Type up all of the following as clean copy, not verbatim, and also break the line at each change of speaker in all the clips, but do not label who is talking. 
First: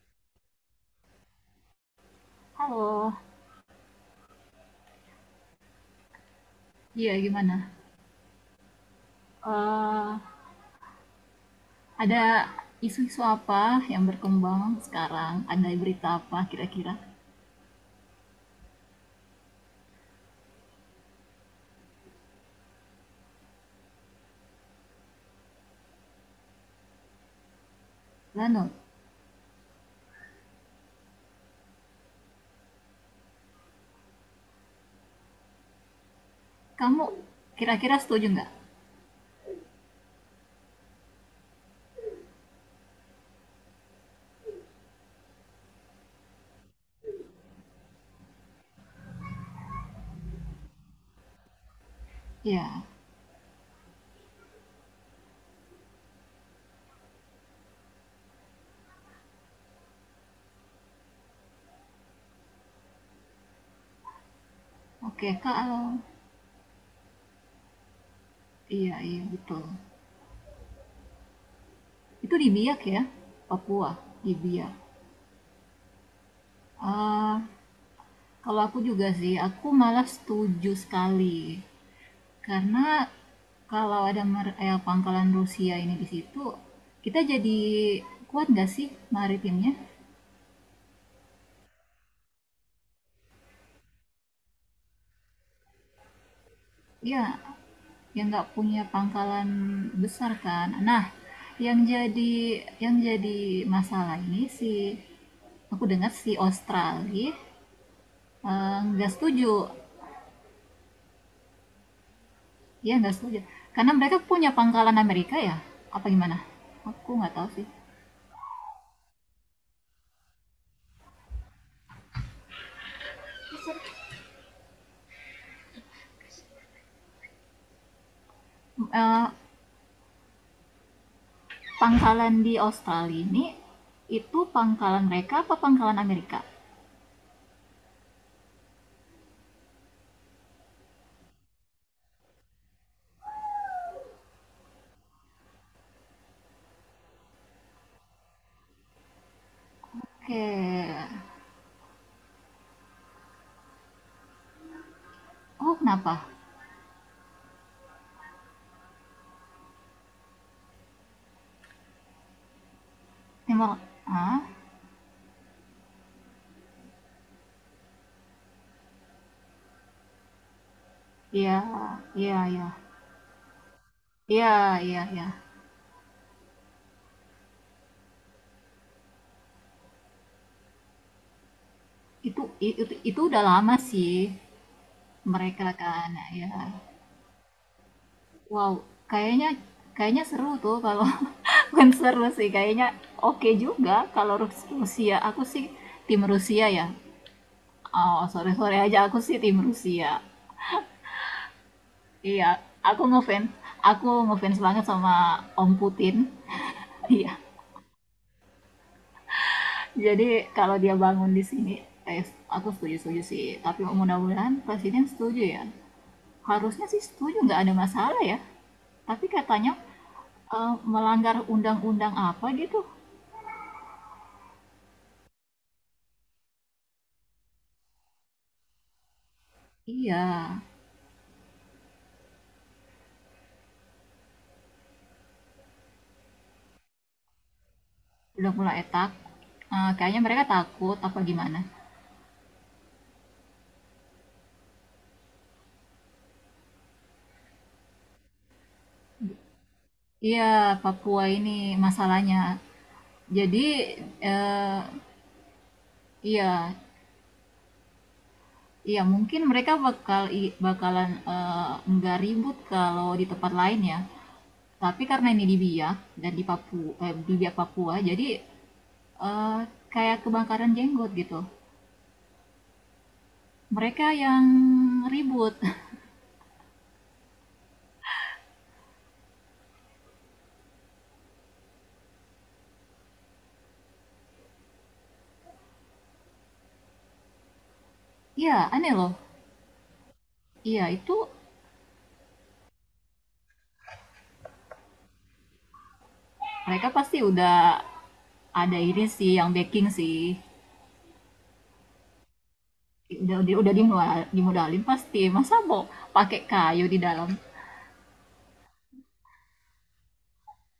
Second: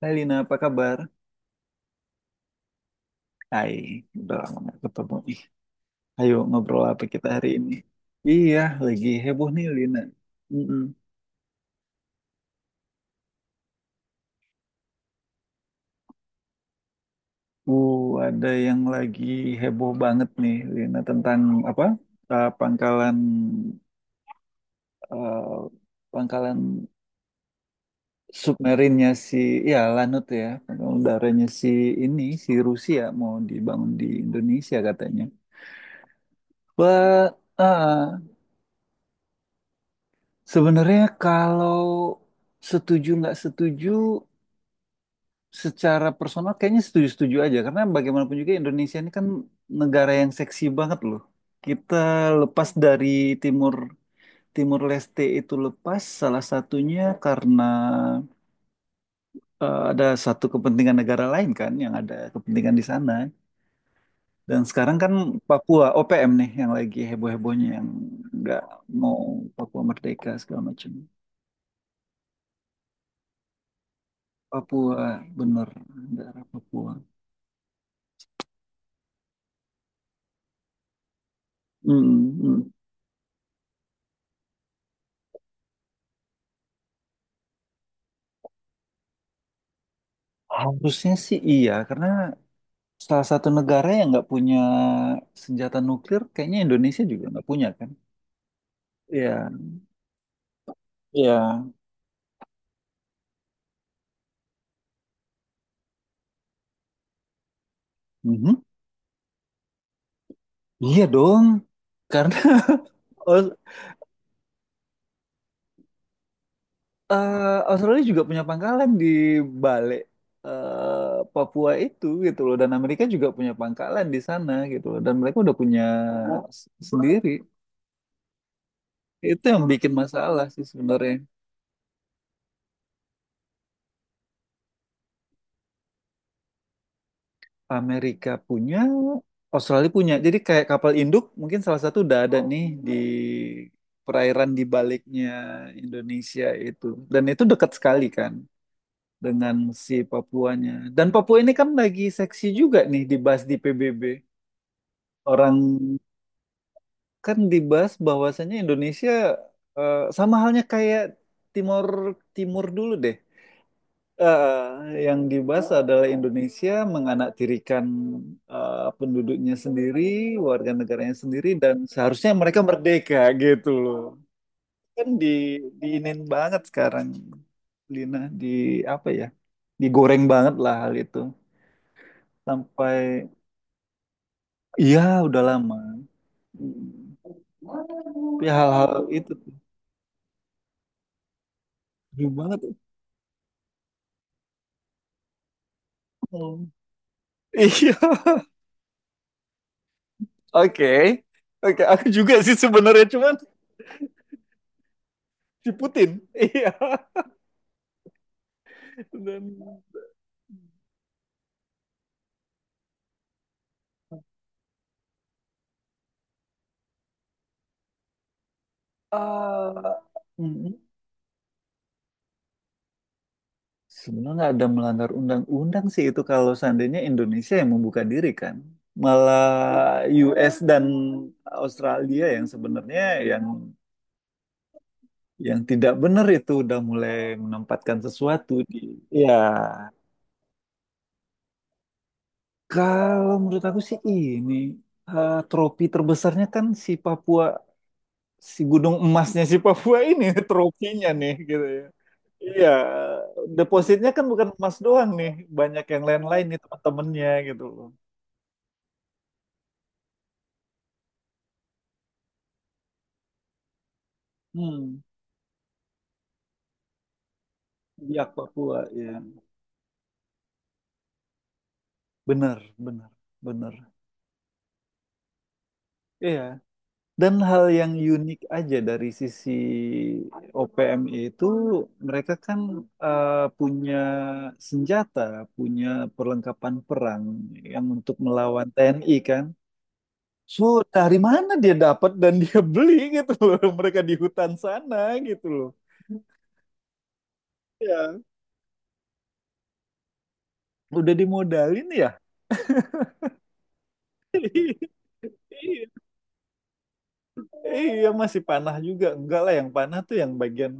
Hai Lina, apa kabar?
Halo,
Hai, udah lama nggak ketemu. Ih, ayo ngobrol apa
iya
kita hari ini?
gimana?
Iya, lagi heboh nih Lina.
Eh,
Mm-mm.
ada isu-isu apa yang berkembang sekarang? Ada berita apa kira-kira?
Uh, ada yang lagi heboh banget nih Lina tentang apa? Eh, pangkalan eh, pangkalan
Lano,
submarinnya si, ya Lanut ya, pangkalan udaranya si ini, si Rusia mau dibangun di Indonesia katanya.
kamu
Wah,
kira-kira
ah,
setuju nggak?
sebenarnya kalau setuju nggak setuju secara personal kayaknya setuju-setuju aja karena bagaimanapun juga Indonesia ini kan negara yang seksi banget loh. Kita lepas
Iya,
dari Timur Timur Leste, itu lepas salah satunya karena ada satu kepentingan negara lain kan yang ada kepentingan di sana. Dan sekarang kan
oke kalau
Papua OPM nih yang lagi heboh-hebohnya yang nggak
iya
mau
iya betul.
Papua merdeka segala macam.
Itu di Biak ya, Papua di Biak.
Papua, bener, negara Papua.
Eh, Kalau aku juga sih, aku malah setuju sekali
Mm, mm.
karena kalau ada pangkalan Rusia ini di situ, kita jadi kuat nggak sih maritimnya?
Harusnya sih iya karena salah satu negara yang nggak punya senjata nuklir, kayaknya Indonesia
Ya,
juga nggak punya kan?
yang nggak punya
Iya,
pangkalan besar kan. Nah,
iya,
yang jadi masalah ini si aku dengar si Australia
mhm.
nggak setuju,
Iya dong, karena
ya nggak setuju.
Aus-
Karena mereka punya pangkalan Amerika ya, apa gimana? Aku nggak tahu
eh,
sih.
Australia juga punya pangkalan di balik Papua itu gitu loh, dan Amerika juga punya pangkalan di sana gitu loh, dan mereka udah punya sendiri.
Eh,
Itu yang bikin masalah sih sebenarnya.
Pangkalan di Australia ini itu pangkalan mereka apa pangkalan Amerika?
Amerika punya, Australia punya. Jadi kayak kapal induk mungkin salah satu udah ada nih di perairan di baliknya Indonesia itu. Dan itu dekat sekali kan dengan si Papuanya. Dan
Oke,
Papua ini kan lagi seksi juga nih dibahas di PBB. Orang
oh kenapa?
kan dibahas bahwasannya Indonesia, sama halnya kayak Timur Timur dulu deh.
Timor, ah,
Yang dibahas adalah Indonesia menganaktirikan penduduknya sendiri, warga negaranya sendiri,
ya,
dan seharusnya
ya,
mereka
ya,
merdeka gitu loh.
ya, ya,
Kan
ya.
diinin banget sekarang, Lina, di apa ya? Digoreng banget lah hal itu.
Itu itu
Sampai.
udah lama sih
Iya, udah
mereka
lama.
kan ya.
Hmm. Tapi
Wow,
hal-hal itu
kayaknya
tuh
kayaknya seru tuh kalau bukan seru
seru
sih
banget.
kayaknya oke juga kalau Rusia. Aku sih tim
Hmm.
Rusia ya.
Iya,
Oh, sore-sore aja aku sih tim Rusia.
oke. Oke, aku juga
Iya,
sih
aku
sebenarnya cuman
ngefans. Aku ngefans banget sama
si
Om Putin.
Putin. Iya.
Iya.
Dan
Jadi kalau dia bangun di sini, eh, aku setuju-setuju sih. Tapi mudah-mudahan presiden setuju ya. Harusnya sih setuju, nggak ada masalah ya. Tapi katanya
Eh, hmm,
melanggar undang-undang apa gitu.
sebenarnya nggak ada melanggar undang-undang sih itu kalau seandainya Indonesia yang membuka diri kan. Malah
Iya,
US dan Australia yang sebenarnya, yang yang tidak benar itu udah mulai menempatkan sesuatu
udah
di.
mulai tak.
Ya,
Kayaknya mereka takut apa gimana.
kalau menurut aku sih ini tropi terbesarnya kan si Papua, si gunung emasnya si Papua ini,
Iya,
trofinya
Papua
nih
ini
gitu ya.
masalahnya.
Iya,
Jadi
depositnya kan bukan emas
eh,
doang nih, banyak yang lain-lain nih
iya,
teman-temannya gitu loh.
iya mungkin mereka bakal bakalan nggak ribut kalau di tempat lain ya.
Hmm,
Tapi karena ini di Biak dan di Papua, eh, di Biak Papua, jadi
Biak Papua, ya.
eh, kayak kebakaran jenggot gitu.
Bener, bener, bener.
Mereka yang ribut.
Iya. Dan hal yang unik aja dari sisi OPM itu mereka kan punya senjata, punya perlengkapan perang yang untuk melawan
Iya, aneh loh.
TNI kan. So,
Iya, itu
dari mana dia dapat dan dia beli gitu loh. Mereka di hutan sana gitu loh.
mereka pasti udah
Iya.
ada ini sih yang backing sih.
Udah dimodalin ya.
Udah, dimodalin pasti. Masa mau pakai kayu di dalam?
Iya, masih panah juga enggak lah yang panah tuh, yang bagian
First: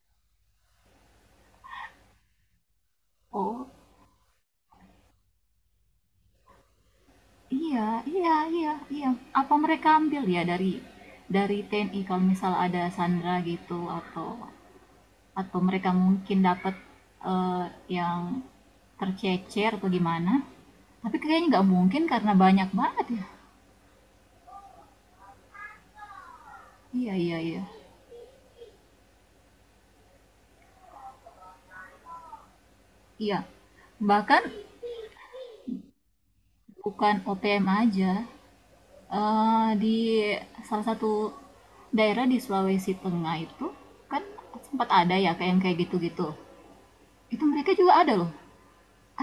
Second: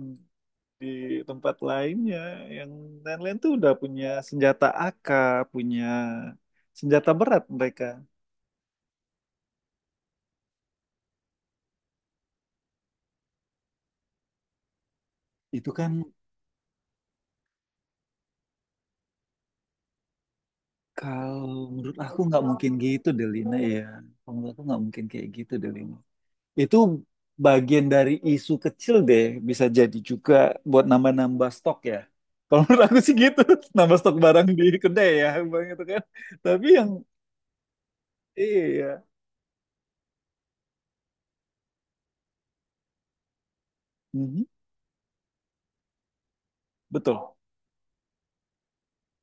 di tempat lainnya, yang lain-lain tuh
Oh,
udah punya senjata AK, punya senjata berat mereka
iya, iya, iya, iya. Apa mereka ambil ya dari TNI kalau misal ada Sandra gitu atau
itu kan.
mereka mungkin dapat eh, yang tercecer atau gimana? Tapi
Kalau
kayaknya nggak
menurut
mungkin
aku
karena
nggak
banyak
mungkin
banget
gitu
ya.
Delina ya, kalau menurut aku nggak mungkin kayak gitu Delina, itu
Iya, iya, iya.
bagian dari isu kecil deh, bisa jadi juga buat nambah-nambah stok ya, kalau menurut aku sih gitu.
Iya,
Nambah stok
bahkan
barang di kedai ya. Bang, itu kan tapi yang,
bukan OPM aja.
iya.
Di salah satu daerah di Sulawesi Tengah itu kan
Mhm,
sempat ada ya kayak yang kayak gitu-gitu.
betul.
Itu mereka juga ada loh.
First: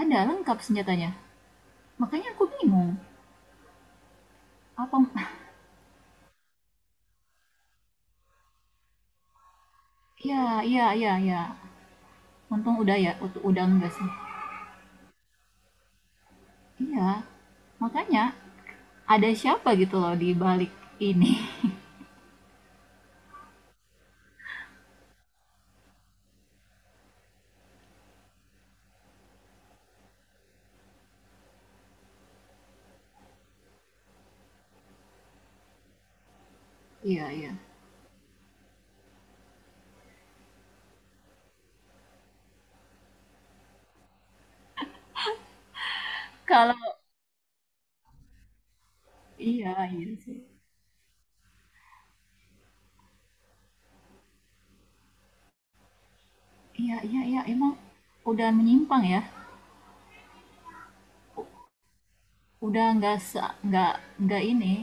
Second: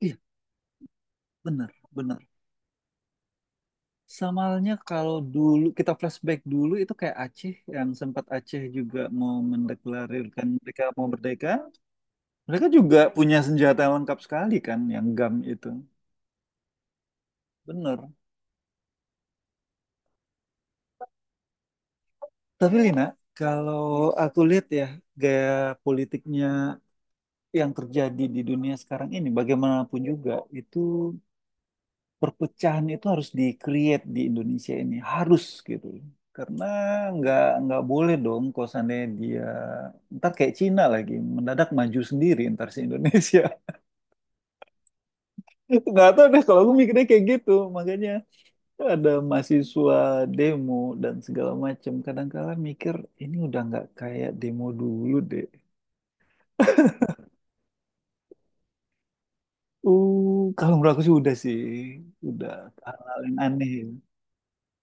Iya,
lengkap senjatanya.
benar, benar.
Makanya aku bingung.
Samalnya
Apa
kalau dulu kita flashback dulu itu kayak Aceh yang sempat Aceh juga mau
Iya,
mendeklarasikan mereka
iya,
mau
iya, iya.
merdeka, mereka
Untung udah
juga
ya,
punya
udah
senjata
enggak
yang
sih.
lengkap sekali kan yang GAM itu.
Iya.
Bener.
Makanya ada siapa gitu loh di balik ini.
Tapi Lina, kalau aku lihat ya, gaya politiknya yang terjadi di dunia sekarang ini, bagaimanapun juga itu, perpecahan itu harus di-create di Indonesia ini, harus gitu. Karena
Iya,
nggak
iya.
nggak boleh dong kalau seandainya dia ntar kayak Cina lagi mendadak maju sendiri ntar si Indonesia. Nggak tahu deh kalau aku
Kalau
mikirnya kayak gitu. Makanya ada
iya,
mahasiswa
iya sih.
demo dan segala macam. Kadang-kadang mikir ini udah nggak kayak demo dulu deh.
Iya, iya, iya, emang udah menyimpang ya.
Kalau menurut aku sih, udah
Udah
hal-hal
nggak
yang aneh, ya.
nggak nggak ini,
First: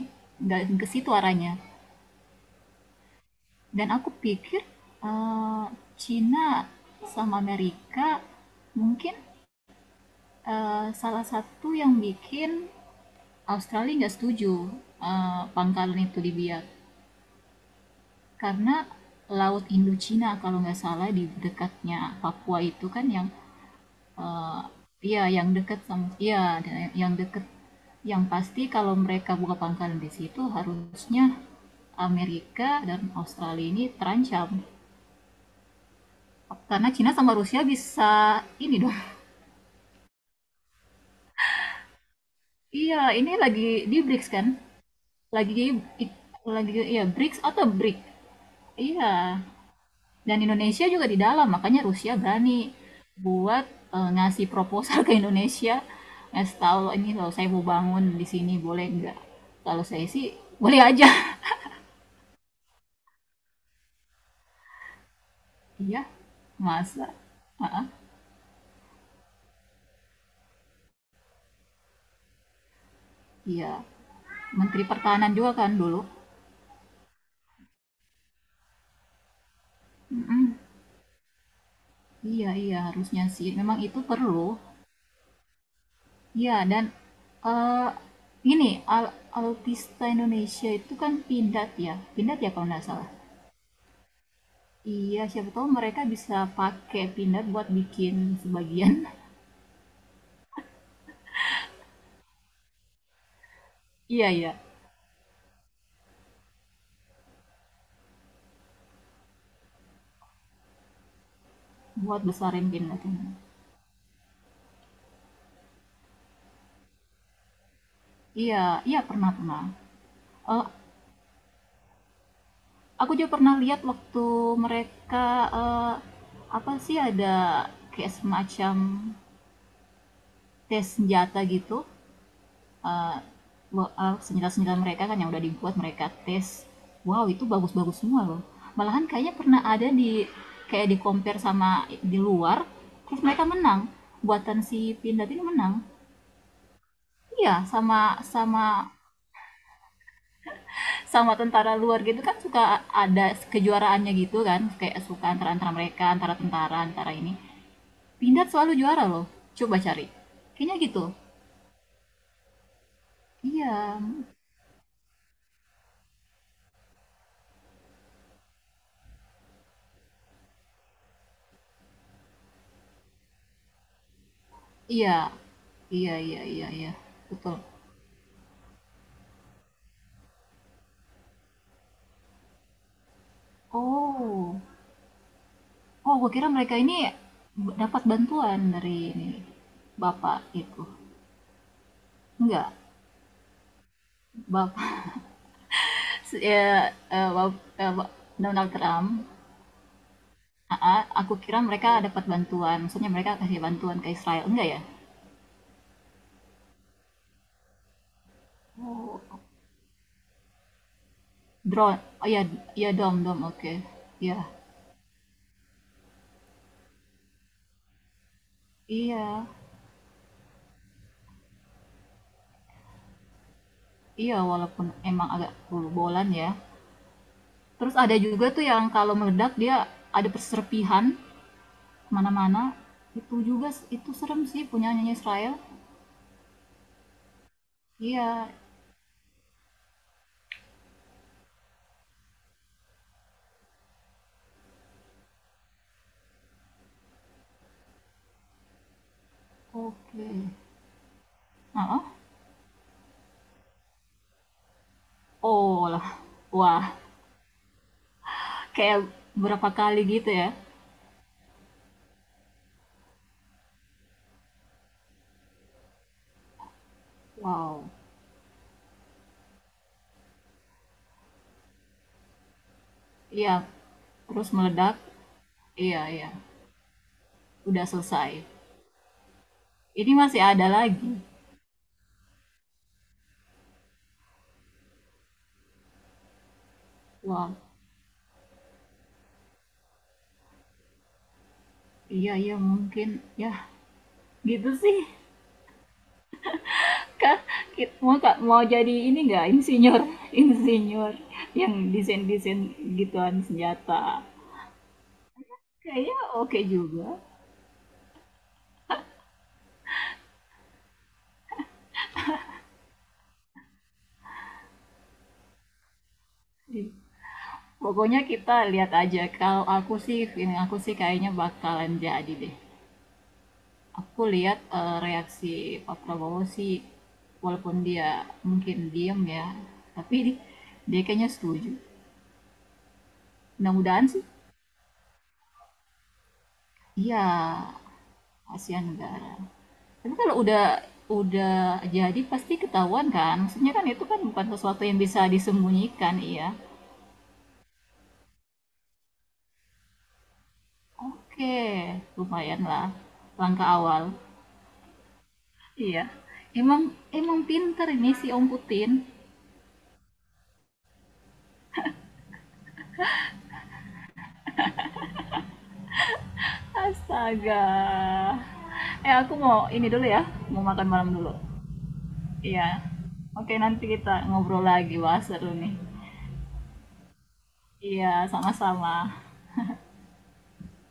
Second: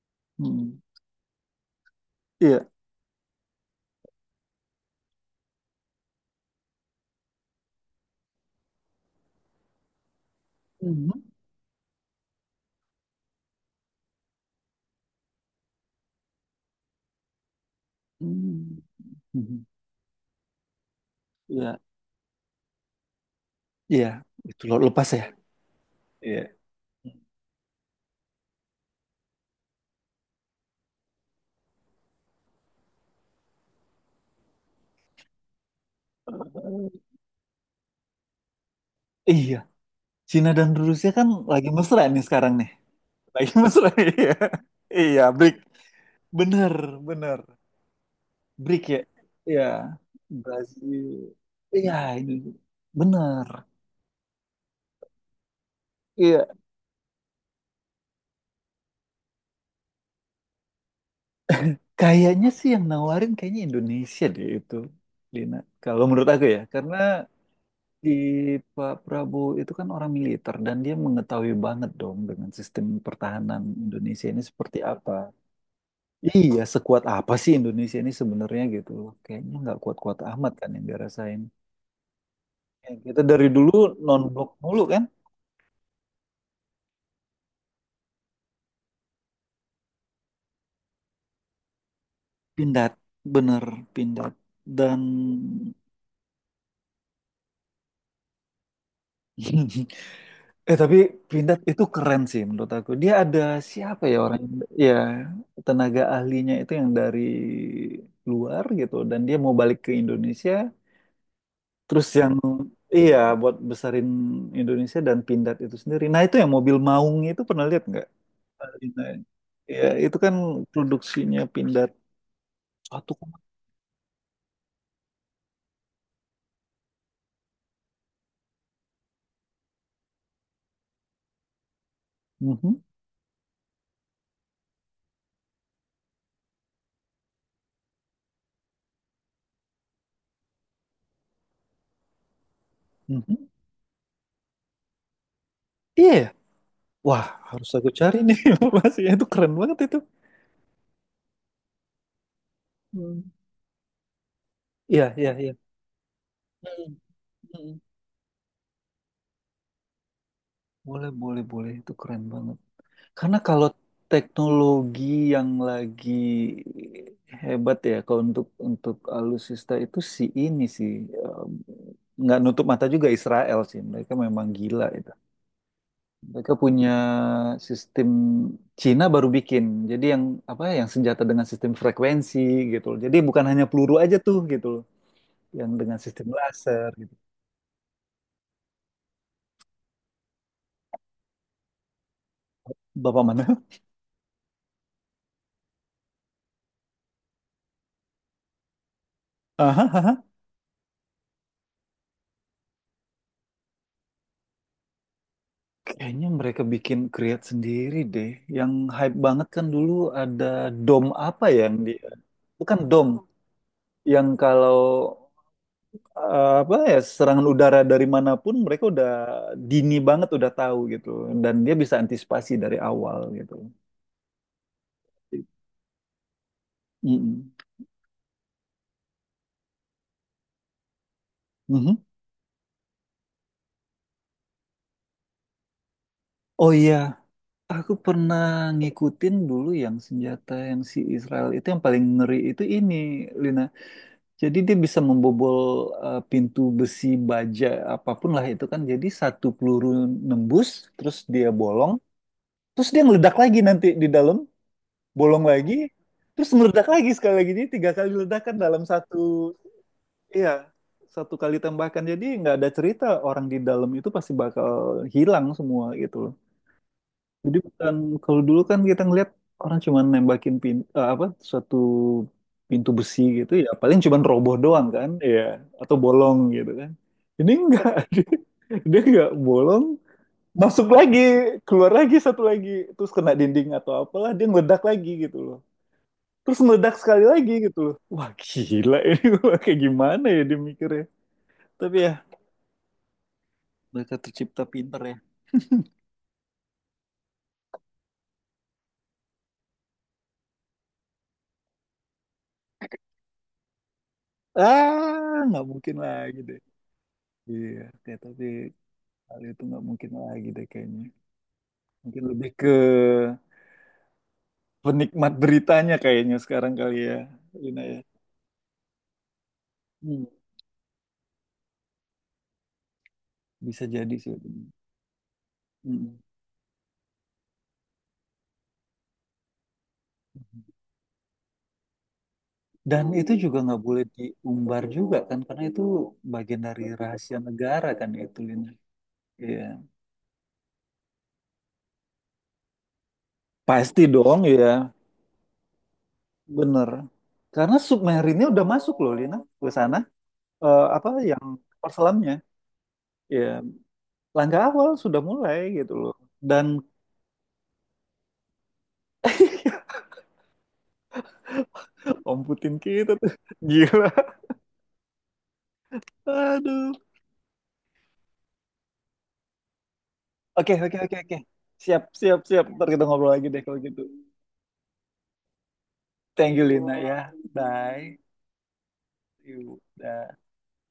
nggak
Hmm.
ke situ arahnya.
Iya.
Dan aku pikir eh, Cina sama Amerika mungkin
Mhm.
salah satu yang bikin Australia nggak setuju pangkalan itu dibiak karena
Hmm. Mhm.
Laut Indochina kalau nggak salah di
Iya,
dekatnya Papua itu kan yang
iya,
eh,
itu lepas ya.
iya yang dekat sama iya
Iya.
yang dekat yang pasti kalau mereka buka pangkalan di situ harusnya Amerika dan Australia ini terancam karena
Eh,
Cina sama Rusia bisa ini dong
Iya, Cina dan Rusia kan lagi mesra nih sekarang nih.
iya ini
Lagi
lagi
mesra,
di BRICS
iya.
kan
Iya, BRIC.
lagi lagi
Bener,
ya
bener.
BRICS atau BRIC
BRIC ya.
iya.
Iya,
Dan Indonesia
Brazil.
juga di dalam, makanya
Iya,
Rusia
ini
berani
bener.
buat ngasih proposal ke Indonesia,
Iya,
ngasih tahu "Loh, ini kalau saya mau bangun di sini boleh nggak? Kalau saya sih boleh aja.
kayaknya sih yang nawarin kayaknya Indonesia deh itu, Lina.
Iya,
Kalau menurut aku ya, karena
masa? Ah, ah,
di Pak Prabowo itu kan orang militer dan dia mengetahui banget dong dengan sistem pertahanan
iya.
Indonesia ini seperti
Menteri
apa.
Pertahanan juga kan dulu.
Iya, sekuat apa sih Indonesia ini sebenarnya gitu loh. Kayaknya nggak kuat-kuat amat
Mm-mm.
kan yang dirasain.
Iya iya
Ya, kita
harusnya
dari
sih,
dulu
memang itu perlu.
non-blok mulu kan.
Iya dan eh ini al- autista Indonesia itu kan pindat ya kalau nggak
Pindad,
salah.
bener, Pindad. Dan
Iya, siapa tahu mereka bisa pakai peanut buat bikin sebagian.
Tapi Pindad itu keren sih menurut aku. Dia ada siapa ya
Iya,
orang
iya.
ya tenaga ahlinya itu yang dari luar gitu dan dia mau balik ke Indonesia terus
Buat
yang,
besarin
iya,
peanutnya.
buat besarin Indonesia dan Pindad itu sendiri. Nah itu yang mobil Maung itu pernah lihat nggak?
Iya, iya
Arina.
pernah pernah.
Iya itu kan
Eh,
produksinya Pindad
aku
satu.
juga pernah lihat waktu mereka eh, apa sih ada kayak semacam tes senjata gitu.
Mhm,
eh, senjata-senjata mereka kan yang udah dibuat mereka tes wow itu bagus-bagus semua loh malahan kayaknya pernah ada di kayak di compare sama di luar terus mereka
mhm.
menang buatan si Pindad ini menang
Iya, ya? Wah,
iya
harus aku
sama
cari nih
sama
informasinya, itu keren banget itu.
sama tentara luar gitu kan suka ada
Hmm.
kejuaraannya gitu kan kayak
Iya,
suka
iya,
antara
iya.
antara mereka antara tentara
Hmm,
antara ini
hmm.
Pindad selalu juara loh coba cari kayaknya gitu
Boleh, boleh, boleh. Itu keren banget. Karena kalau
iya
teknologi yang lagi hebat ya, kalau untuk alutsista itu si ini sih eh, nggak nutup mata juga Israel sih. Mereka memang gila itu.
iya iya iya
Mereka
iya
punya
iya betul.
sistem Cina baru bikin. Jadi yang apa? Ya, yang senjata dengan sistem frekuensi gitu loh. Jadi bukan hanya peluru aja tuh
Oh.
gitu loh. Yang dengan
Oh,
sistem
gua kira mereka
laser
ini
gitu.
dapat bantuan dari ini Bapak itu. Enggak.
Bapak mana?
Bapak ya, eh, Bap- eh, Ba- Donald Trump. Aa, aku kira mereka dapat bantuan. Maksudnya mereka kasih bantuan ke Israel. Enggak ya?
Kayaknya mereka bikin create sendiri deh. Yang hype
Oh,
banget kan dulu ada dom apa ya yang dia,
drone. Oh ya,
bukan
iya
dom,
dom dom. Oke.
yang
Ya
kalau apa ya, serangan udara dari manapun mereka udah
iya.
dini banget udah tahu gitu dan dia bisa antisipasi dari awal gitu.
Iya, walaupun emang agak bolu-bolan ya.
Mm-mm.
Terus ada juga tuh yang kalau meledak dia ada perserpihan
Mhm.
kemana-mana itu juga itu serem sih punya nyanyi Israel
Oh iya, aku pernah
iya
ngikutin dulu yang senjata yang si Israel itu yang paling ngeri itu ini Lina. Jadi dia bisa membobol pintu besi baja apapun lah itu kan. Jadi satu peluru
oke.
nembus, terus dia
Ah,
bolong,
ah.
terus dia meledak lagi nanti di dalam, bolong lagi,
Oh lah.
terus meledak
Wah,
lagi sekali lagi. Jadi tiga kali ledakan dalam
kayak
satu,
berapa kali gitu
iya,
ya.
satu kali tembakan. Jadi nggak ada cerita orang di dalam itu pasti bakal hilang semua gitu. Jadi
Wow.
bukan, kalau dulu kan kita ngelihat orang cuma nembakin apa, suatu pintu besi gitu
Iya
ya paling cuma
terus
roboh doang
meledak
kan ya, atau
iya iya
bolong gitu kan. Ini
udah
enggak, dia,
selesai
dia enggak bolong,
ini masih ada
masuk lagi
lagi
keluar lagi satu lagi terus kena dinding atau apalah dia meledak lagi gitu loh. Terus meledak sekali
wah
lagi gitu loh. Wah gila, ini gua kayak gimana ya dia mikirnya. Tapi ya
iya iya mungkin ya
mereka tercipta
gitu sih
pinter ya.
kak mau Kak, mau jadi ini nggak insinyur insinyur yang desain desain gituan senjata
Ah, nggak mungkin
kayaknya
lagi
oke
deh.
okay juga.
Iya, kayak tapi kali itu nggak mungkin lagi deh kayaknya. Mungkin lebih ke penikmat beritanya kayaknya sekarang kali ya, Lina ya.
Pokoknya kita lihat aja. Kalau aku sih,
Hmm.
ini aku sih kayaknya bakalan jadi deh.
Bisa jadi
Aku
sih.
lihat reaksi Pak
Hmm.
Prabowo sih, walaupun dia mungkin diem ya, tapi dia kayaknya setuju.
Dan itu juga nggak boleh
Mudah-mudahan sih.
diumbar juga kan, karena itu bagian dari
Iya,
rahasia negara kan itu, Lina.
kasihan negara.
Iya.
Tapi kalau udah jadi pasti ketahuan kan? Maksudnya kan
Pasti
itu kan
dong
bukan sesuatu
ya,
yang bisa disembunyikan, iya.
bener. Karena submarinnya udah masuk loh, Lina, ke sana. Apa yang
Oke,
perselamnya.
lumayan lah
Ya,
langkah awal.
langkah awal sudah mulai gitu
Iya.
loh. Dan
Emang emang pinter ini si Om Putin.
Om Putin kita tuh gila. Aduh.
Astaga. Eh, aku mau ini dulu ya. Mau
Oke,
makan
oke,
malam
oke,
dulu.
oke. Siap, siap, siap.
Iya.
Ntar kita ngobrol lagi
Oke,
deh kalau
nanti
gitu.
kita ngobrol lagi. Wah, seru nih.
Thank you, Lina ya.
Iya,
Bye.
sama-sama.
You. Dah.